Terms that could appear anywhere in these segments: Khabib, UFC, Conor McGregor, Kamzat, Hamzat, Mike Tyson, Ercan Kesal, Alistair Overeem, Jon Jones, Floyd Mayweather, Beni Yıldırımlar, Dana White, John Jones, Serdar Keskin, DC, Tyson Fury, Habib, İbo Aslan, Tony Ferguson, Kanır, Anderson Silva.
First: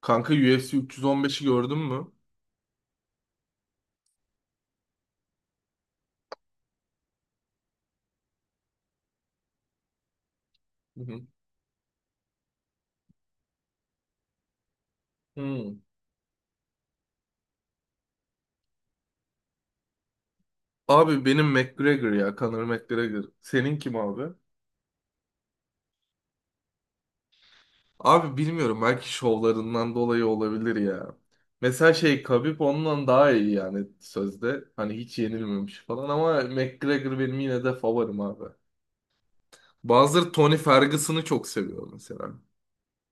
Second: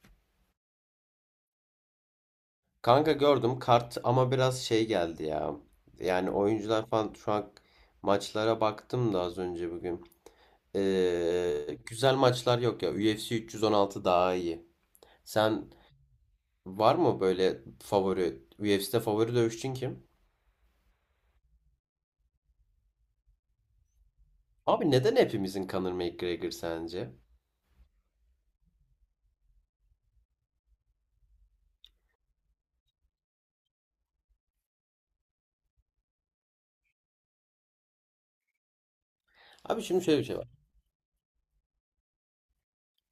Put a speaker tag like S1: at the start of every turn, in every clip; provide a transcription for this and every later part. S1: Kanka UFC 315'i gördün mü?
S2: Kanka gördüm kart ama biraz geldi ya. Yani oyuncular falan şu an maçlara baktım da az önce bugün.
S1: Hı hı.
S2: Güzel maçlar yok ya. UFC 316 daha iyi. Sen
S1: Hmm.
S2: var mı böyle favori UFC'de favori dövüşçün kim?
S1: Abi benim McGregor ya Conor McGregor. Senin kim abi?
S2: Abi neden hepimizin Conor McGregor sence?
S1: Abi bilmiyorum belki şovlarından dolayı olabilir ya. Mesela şey Khabib ondan daha iyi yani sözde. Hani hiç yenilmemiş falan ama McGregor benim yine de favorim abi.
S2: Abi şimdi şöyle bir
S1: Bazıları
S2: şey var.
S1: Tony Ferguson'ı çok seviyor mesela.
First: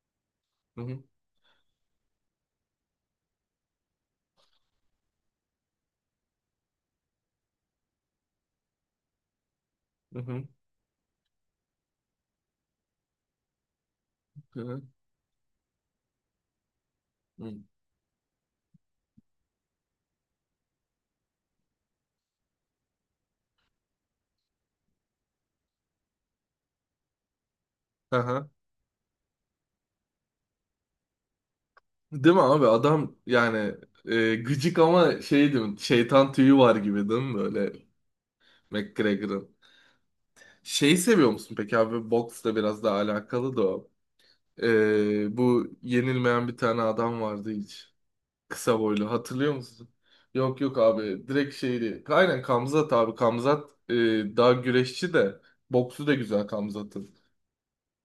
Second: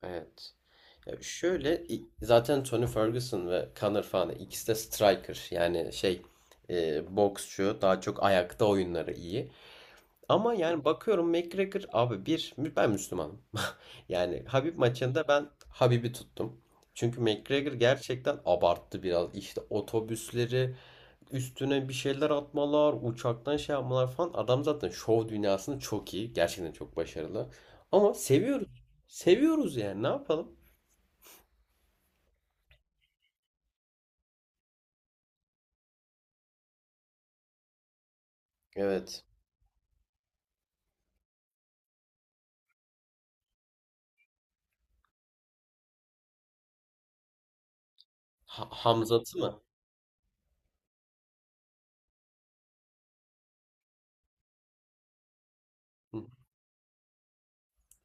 S2: Evet.
S1: Hı hı.
S2: Zaten Tony Ferguson ve Conor falan ikisi de striker, yani boksçu, daha çok ayakta oyunları iyi.
S1: Hı hı.
S2: Ama yani bakıyorum McGregor abi, ben Müslümanım. Yani
S1: Hı
S2: Habib
S1: hı.
S2: maçında ben Habib'i tuttum. Çünkü
S1: Hı.
S2: McGregor gerçekten abarttı biraz. İşte otobüsleri üstüne bir şeyler atmalar, uçaktan şey yapmalar falan. Adam zaten şov dünyasında çok iyi. Gerçekten çok başarılı. Ama
S1: Aha.
S2: seviyoruz. Seviyoruz, yani ne yapalım?
S1: Değil mi abi adam yani, gıcık ama şey değil mi? Şeytan tüyü var gibi değil mi böyle?
S2: Evet.
S1: McGregor'ın. Şeyi seviyor musun peki abi? Boksla biraz daha alakalı da o. Bu yenilmeyen bir tane adam vardı hiç. Kısa boylu.
S2: Hamzat'ı
S1: Hatırlıyor
S2: mı?
S1: musun? Yok yok abi. Direkt şeydi. Aynen Kamzat abi. Kamzat, daha güreşçi de. Boksu da
S2: Hı.
S1: güzel Kamzat'ın.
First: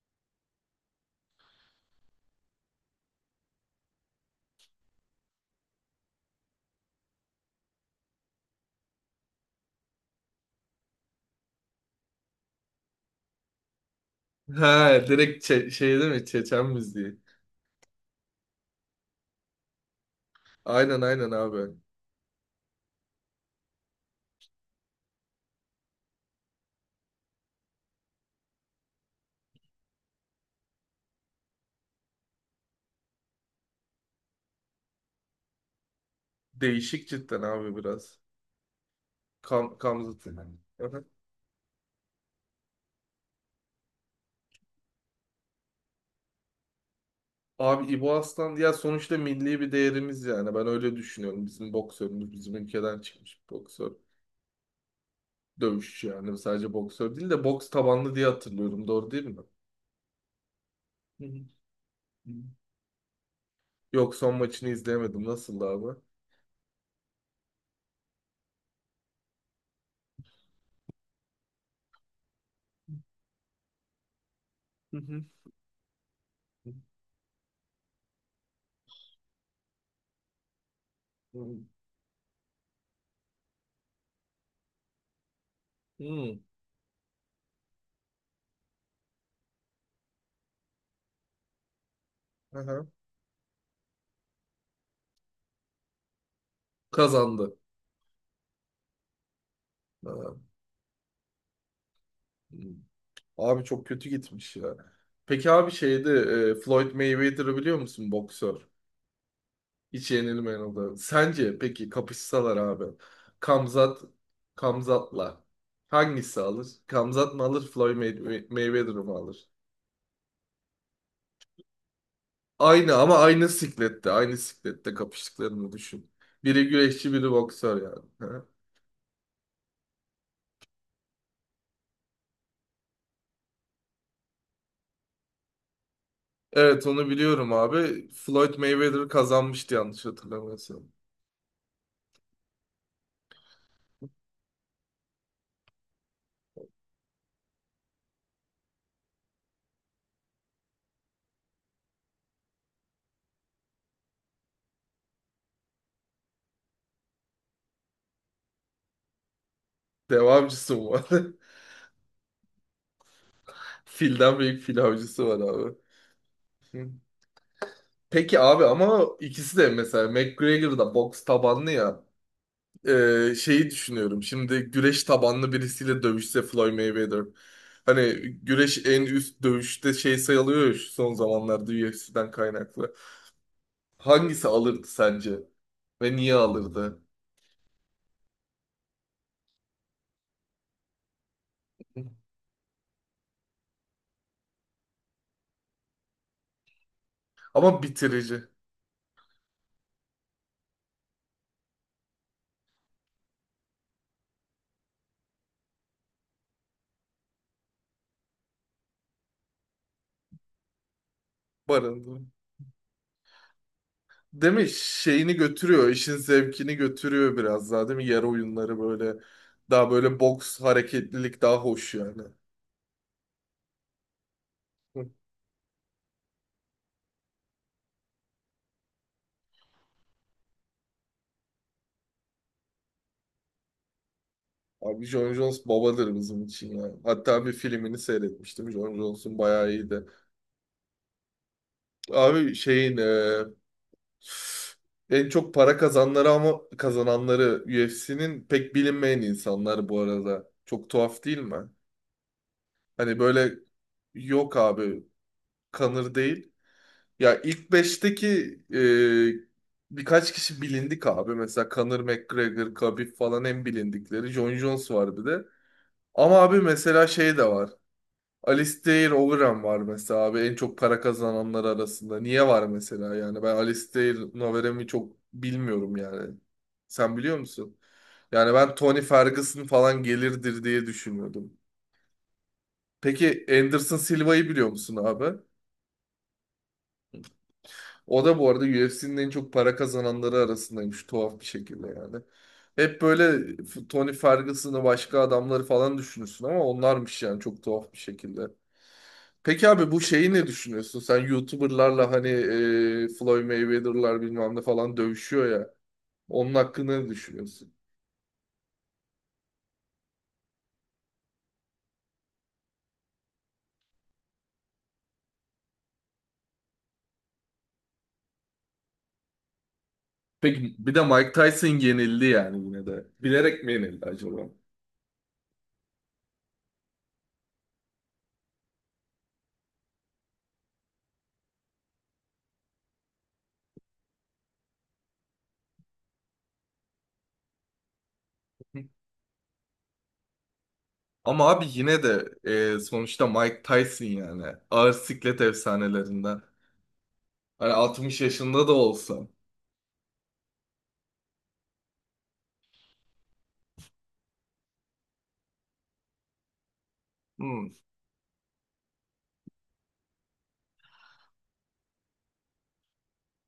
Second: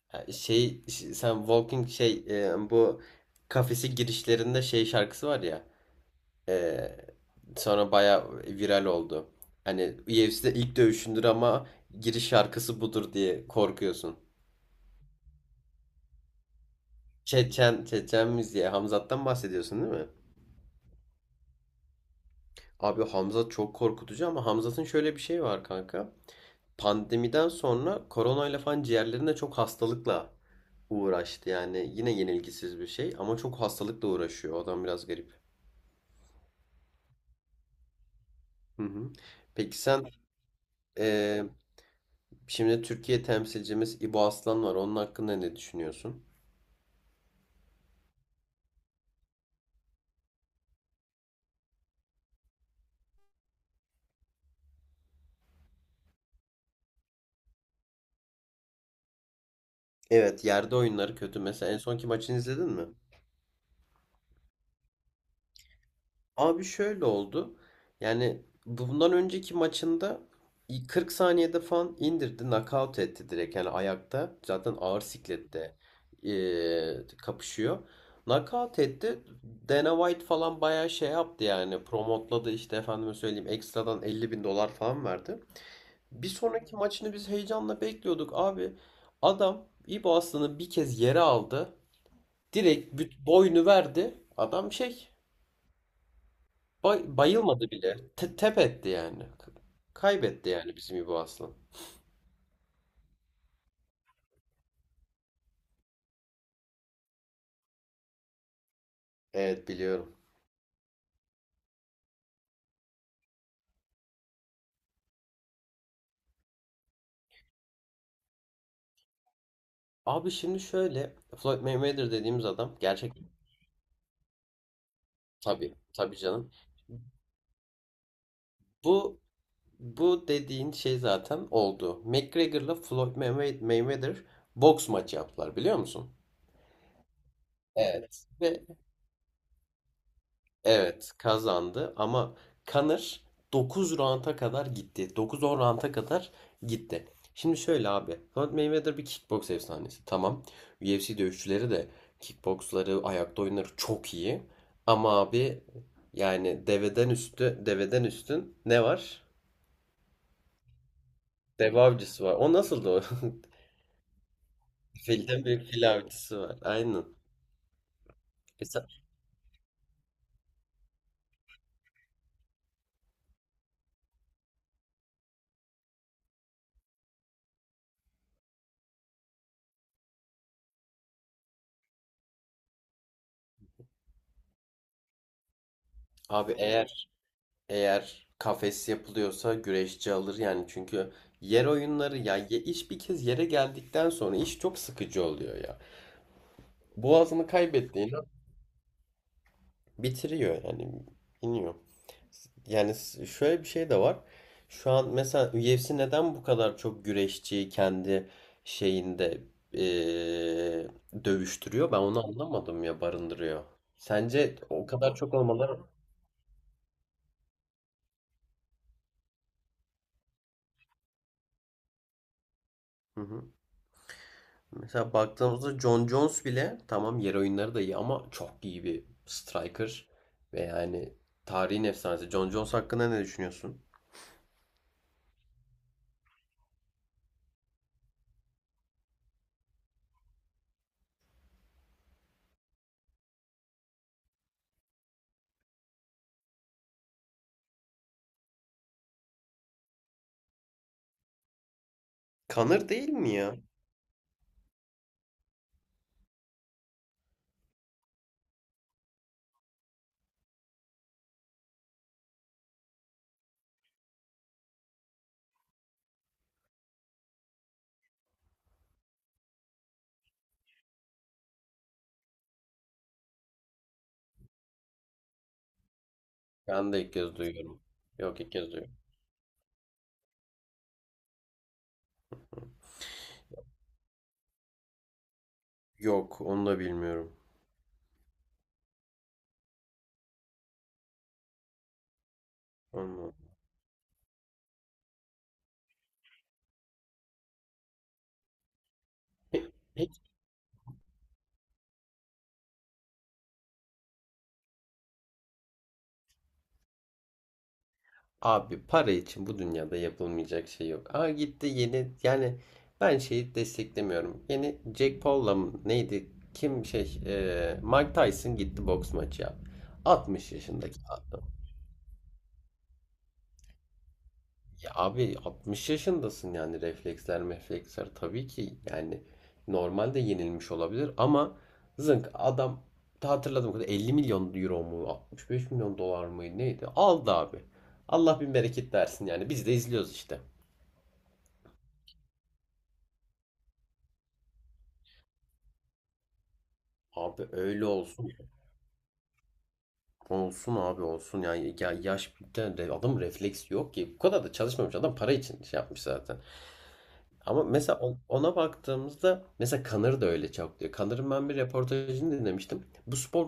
S2: Sen Walking bu kafesi girişlerinde şey şarkısı var ya. Ee, Sonra baya viral oldu. Hani UFC'de ilk dövüşündür ama giriş şarkısı budur diye korkuyorsun.
S1: He direkt şey değil mi? Çeçen müziği.
S2: Çeçen, Çeçen diye Hamzat'tan bahsediyorsun değil mi?
S1: Aynen aynen abi.
S2: Abi Hamzat çok korkutucu, ama Hamzat'ın şöyle bir şey var kanka. Pandemiden sonra koronayla falan ciğerlerinde çok hastalıkla uğraştı. Yani yine yenilgisiz bir şey, ama çok hastalıkla uğraşıyor. O adam biraz garip.
S1: Değişik cidden abi biraz.
S2: Hı hı. Peki sen,
S1: Kamzat'ın.
S2: eee, şimdi Türkiye temsilcimiz İbo Aslan var. Onun hakkında ne düşünüyorsun?
S1: Abi İbo Aslan ya sonuçta milli bir değerimiz yani. Ben öyle düşünüyorum. Bizim boksörümüz bizim ülkeden çıkmış bir boksör. Dövüşçü yani sadece boksör değil de boks tabanlı diye hatırlıyorum. Doğru değil mi?
S2: Evet, yerde oyunları kötü.
S1: Hı
S2: Mesela en sonki
S1: hı.
S2: maçını izledin mi?
S1: Yok son maçını izleyemedim. Nasıldı abi?
S2: Abi şöyle oldu. Yani bundan önceki maçında 40 saniyede falan indirdi, knockout etti direkt. Yani ayakta zaten
S1: Hı
S2: ağır
S1: hı.
S2: siklette kapışıyor. Knockout etti. Dana White falan bayağı şey yaptı
S1: Hmm.
S2: yani. Promotladı işte, efendime söyleyeyim. Ekstradan 50 bin dolar falan verdi. Bir
S1: Hmm.
S2: sonraki maçını biz heyecanla bekliyorduk. Abi adam İbo Aslan'ı bir kez yere aldı.
S1: Aha.
S2: Direkt boynu verdi. Adam şey,
S1: Kazandı.
S2: bayılmadı bile. Tep etti yani.
S1: Aha.
S2: Kaybetti yani bizim İbo Aslan.
S1: Hmm. Abi çok kötü gitmiş ya. Peki abi şeydi, Floyd Mayweather'ı biliyor musun boksör?
S2: Evet,
S1: Hiç
S2: biliyorum.
S1: yenilmeyen oldu. Sence peki kapışsalar abi. Kamzat Kamzat'la hangisi alır? Kamzat mı alır? Floyd Mayweather mı alır?
S2: Abi şimdi şöyle, Floyd Mayweather dediğimiz adam
S1: Aynı
S2: gerçek,
S1: ama aynı siklette. Aynı siklette kapıştıklarını
S2: tabii
S1: düşün.
S2: tabii canım.
S1: Biri güreşçi biri boksör yani. Ha?
S2: Bu bu dediğin şey zaten oldu. McGregor'la Mayweather boks maçı yaptılar, biliyor musun?
S1: Evet onu biliyorum abi.
S2: Evet.
S1: Floyd Mayweather kazanmıştı yanlış hatırlamıyorsam.
S2: Evet, kazandı, ama Conor 9 rounda kadar gitti. Dokuz on rounda kadar gitti. Şimdi şöyle abi. Floyd Mayweather bir kickboks efsanesi. Tamam. UFC dövüşçüleri de kickboksları, ayakta oyunları çok iyi. Ama abi yani deveden üstün ne var?
S1: Dev avcısı mı var?
S2: Dev avcısı var. O nasıldı o?
S1: Filden büyük fil avcısı var
S2: Filden büyük
S1: abi.
S2: fil avcısı var. Aynen.
S1: Peki abi
S2: E sen-
S1: ama ikisi de mesela McGregor da boks tabanlı ya. Şeyi düşünüyorum. Şimdi güreş tabanlı birisiyle dövüşse Floyd Mayweather. Hani güreş en üst dövüşte şey sayılıyor ya şu son zamanlarda UFC'den kaynaklı. Hangisi alırdı sence? Ve niye
S2: Abi
S1: alırdı?
S2: eğer kafes yapılıyorsa güreşçi alır yani, çünkü yer oyunları ya, iş bir kez yere geldikten sonra iş çok sıkıcı oluyor ya. Boğazını
S1: Ama
S2: kaybettiğini
S1: bitirici.
S2: bitiriyor yani, iniyor. Şöyle bir şey de var. Şu an mesela UFC neden bu kadar çok güreşçiyi kendi şeyinde, eee, dövüştürüyor? Ben
S1: Barındı.
S2: onu anlamadım ya, barındırıyor.
S1: Değil
S2: Sence
S1: mi?
S2: o kadar
S1: Şeyini
S2: çok olmaları...
S1: götürüyor. İşin zevkini götürüyor biraz daha değil mi? Yer oyunları böyle. Daha böyle boks hareketlilik daha hoş yani.
S2: Hı hı.
S1: Hı.
S2: Mesela baktığımızda John Jones bile, tamam, yer oyunları da iyi ama çok iyi bir striker ve yani tarihin efsanesi. John Jones hakkında ne düşünüyorsun?
S1: Abi Jon Jones babadır bizim için yani. Hatta bir filmini seyretmiştim. Jon Jones'un bayağı iyiydi. Abi şeyin, en çok para kazanları ama kazananları UFC'nin pek bilinmeyen insanlar bu arada. Çok tuhaf değil mi?
S2: Kanır değil
S1: Hani
S2: mi
S1: böyle
S2: ya?
S1: yok abi kanır değil. Ya ilk beşteki, birkaç kişi bilindik abi. Mesela Conor McGregor, Khabib falan en bilindikleri. Jon Jones var bir de. Ama abi mesela şey de var. Alistair Overeem var mesela abi en çok para kazananlar arasında. Niye var mesela yani? Ben Alistair Overeem'i çok bilmiyorum yani.
S2: Ben de ilk
S1: Sen
S2: kez
S1: biliyor musun?
S2: duyuyorum. Yok, ilk
S1: Yani
S2: kez
S1: ben
S2: duyuyorum.
S1: Tony Ferguson falan gelirdir diye düşünüyordum. Peki Anderson Silva'yı biliyor musun abi?
S2: Yok, onu da bilmiyorum.
S1: O da bu arada UFC'nin en çok para kazananları arasındaymış tuhaf bir şekilde yani. Hep
S2: Allah.
S1: böyle Tony Ferguson'ı başka adamları falan düşünürsün ama onlarmış yani çok tuhaf bir şekilde. Peki
S2: Pe-
S1: abi bu
S2: Peki
S1: şeyi ne düşünüyorsun? Sen YouTuber'larla hani, Floyd Mayweather'lar bilmem ne falan dövüşüyor ya. Onun hakkında ne düşünüyorsun?
S2: abi, para için bu dünyada yapılmayacak şey yok. Aa, gitti yeni yani, ben şeyi desteklemiyorum. Yeni Jack Paul'la mı neydi? Kim Mike Tyson gitti boks maçı yaptı. 60
S1: Peki bir
S2: yaşındaki
S1: de Mike
S2: adam.
S1: Tyson yenildi yani yine de. Bilerek mi yenildi acaba?
S2: Ya abi 60 yaşındasın yani, refleksler tabii ki yani normalde yenilmiş olabilir ama zınk, adam ta hatırladığım kadar 50 milyon euro mu, 65 milyon dolar mı neydi, aldı abi. Allah bin bereket versin yani, biz de izliyoruz işte.
S1: Ama abi yine de, sonuçta Mike Tyson yani. Ağır siklet efsanelerinden.
S2: Abi
S1: Hani
S2: öyle
S1: 60
S2: olsun.
S1: yaşında da olsa.
S2: Olsun abi, olsun. Yani ya yaş bir tane de adam refleks yok ki. Bu kadar da çalışmamış adam, para için şey yapmış zaten. Ama
S1: Hmm.
S2: mesela ona baktığımızda mesela Kanır da öyle çok diyor. Kanır'ın ben bir reportajını dinlemiştim. Bu spor,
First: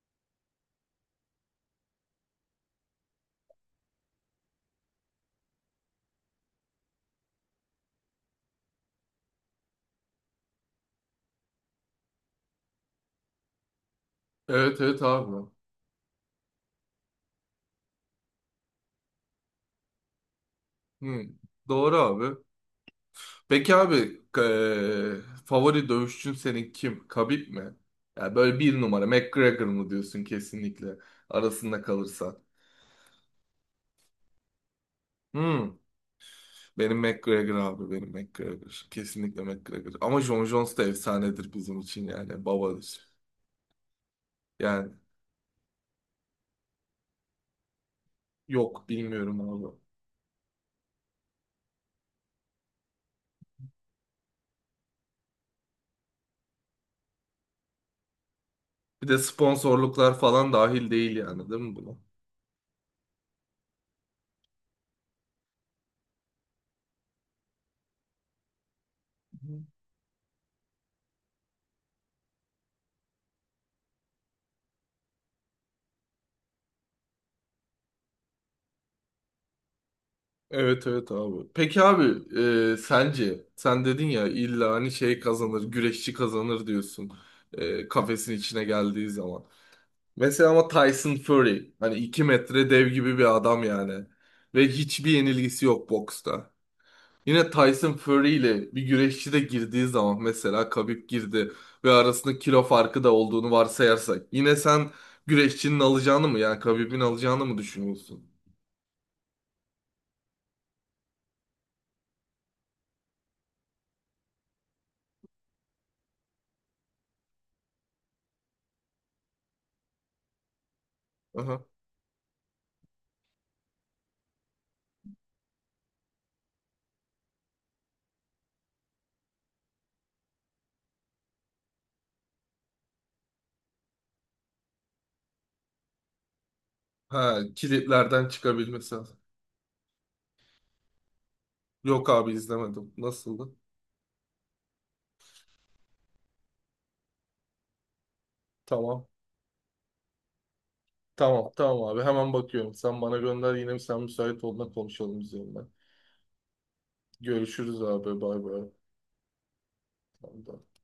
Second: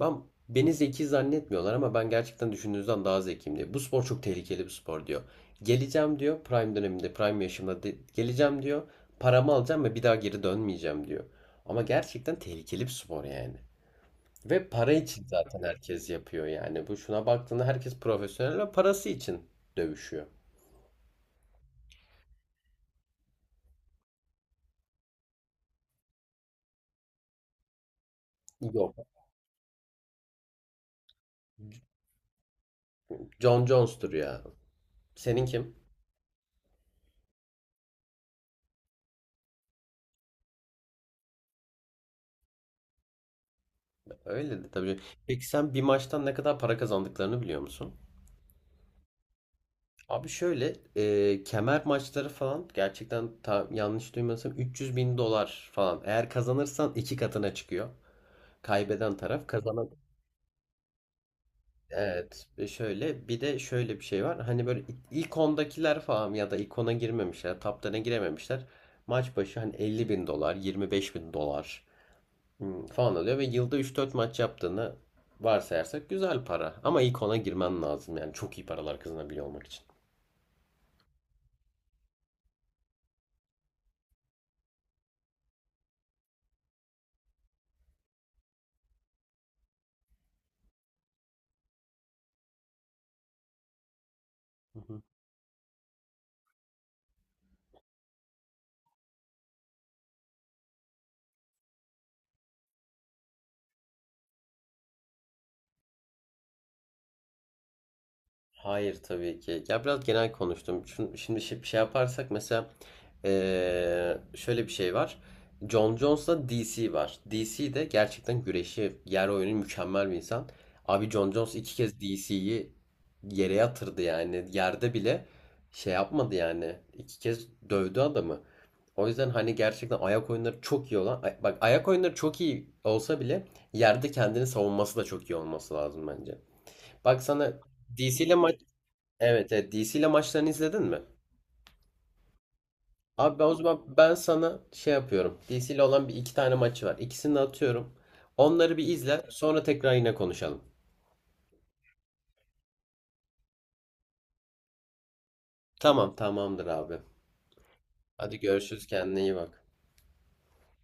S2: ben, beni zeki zannetmiyorlar ama ben gerçekten düşündüğünüzden daha zekiyim, diyor. Bu spor çok tehlikeli bir spor, diyor. Geleceğim diyor, prime döneminde, prime yaşımda geleceğim diyor. Paramı alacağım ve bir daha geri dönmeyeceğim, diyor. Ama gerçekten tehlikeli bir spor yani. Ve
S1: Evet
S2: para
S1: evet
S2: için
S1: abi.
S2: zaten herkes yapıyor yani. Bu, şuna baktığında herkes profesyonel ve parası için dövüşüyor.
S1: Hmm. Doğru abi. Peki abi favori dövüşçün senin kim? Khabib mi? Yani böyle bir numara
S2: Yok.
S1: McGregor mu diyorsun kesinlikle arasında kalırsa.
S2: John Jones'tur ya. Senin kim?
S1: Hmm, benim McGregor abi benim McGregor. Kesinlikle McGregor. Ama Jon Jones da efsanedir bizim için yani babadır.
S2: Öyle de
S1: Yani
S2: tabii. Peki sen bir maçtan ne kadar para kazandıklarını biliyor musun?
S1: yok bilmiyorum abi.
S2: Abi şöyle, kemer maçları falan gerçekten, yanlış duymasam 300 bin dolar falan. Eğer kazanırsan iki katına çıkıyor.
S1: Bir
S2: Kaybeden
S1: de
S2: taraf, kazanan.
S1: sponsorluklar falan dahil değil yani değil mi buna?
S2: Evet, ve şöyle, bir de şöyle bir şey var. Hani böyle ilk 10'dakiler falan, ya da ilk 10'a girmemişler, top 10'a girememişler. Maç başı hani 50 bin dolar, 25 bin dolar falan alıyor ve yılda üç dört maç yaptığını varsayarsak güzel para. Ama ilk 10'a girmen lazım yani çok iyi paralar kazanabiliyor olmak için.
S1: Evet evet abi. Peki abi, sence sen dedin ya illa hani şey kazanır güreşçi kazanır diyorsun, kafesin içine geldiği zaman. Mesela ama Tyson Fury hani 2 metre dev gibi bir adam yani ve hiçbir yenilgisi yok boksta. Yine Tyson Fury ile bir güreşçi de girdiği zaman mesela Khabib girdi ve arasında kilo farkı da olduğunu varsayarsak yine sen güreşçinin alacağını mı yani Khabib'in alacağını mı düşünüyorsun?
S2: Hayır, tabii ki. Ya biraz genel konuştum. Şimdi şey yaparsak mesela, şöyle bir şey var. Jon Jones'la DC var. DC de gerçekten güreşi, yer oyunu mükemmel bir insan. Abi Jon Jones
S1: Aha.
S2: iki kez DC'yi yere yatırdı yani. Yerde bile şey yapmadı yani. İki kez dövdü adamı. O yüzden hani gerçekten ayak oyunları çok iyi olan, bak, ayak oyunları çok iyi olsa bile yerde kendini savunması da çok iyi olması lazım bence. Bak
S1: Ha,
S2: sana DC
S1: kilitlerden
S2: ile.
S1: çıkabilmesi lazım.
S2: Evet, evet. DC ile maçlarını izledin mi?
S1: Yok abi izlemedim.
S2: Abi ben
S1: Nasıldı?
S2: o zaman, ben sana şey yapıyorum. DC ile olan bir iki tane maçı var. İkisini de atıyorum. Onları bir
S1: Tamam.
S2: izle. Sonra tekrar yine konuşalım.
S1: Tamam tamam abi hemen bakıyorum. Sen bana gönder yine sen müsait olduğunda konuşalım üzerine.
S2: Tamam, tamamdır abi.
S1: Görüşürüz abi
S2: Hadi
S1: bay bay.
S2: görüşürüz. Kendine iyi bak.
S1: Tamam, tamam.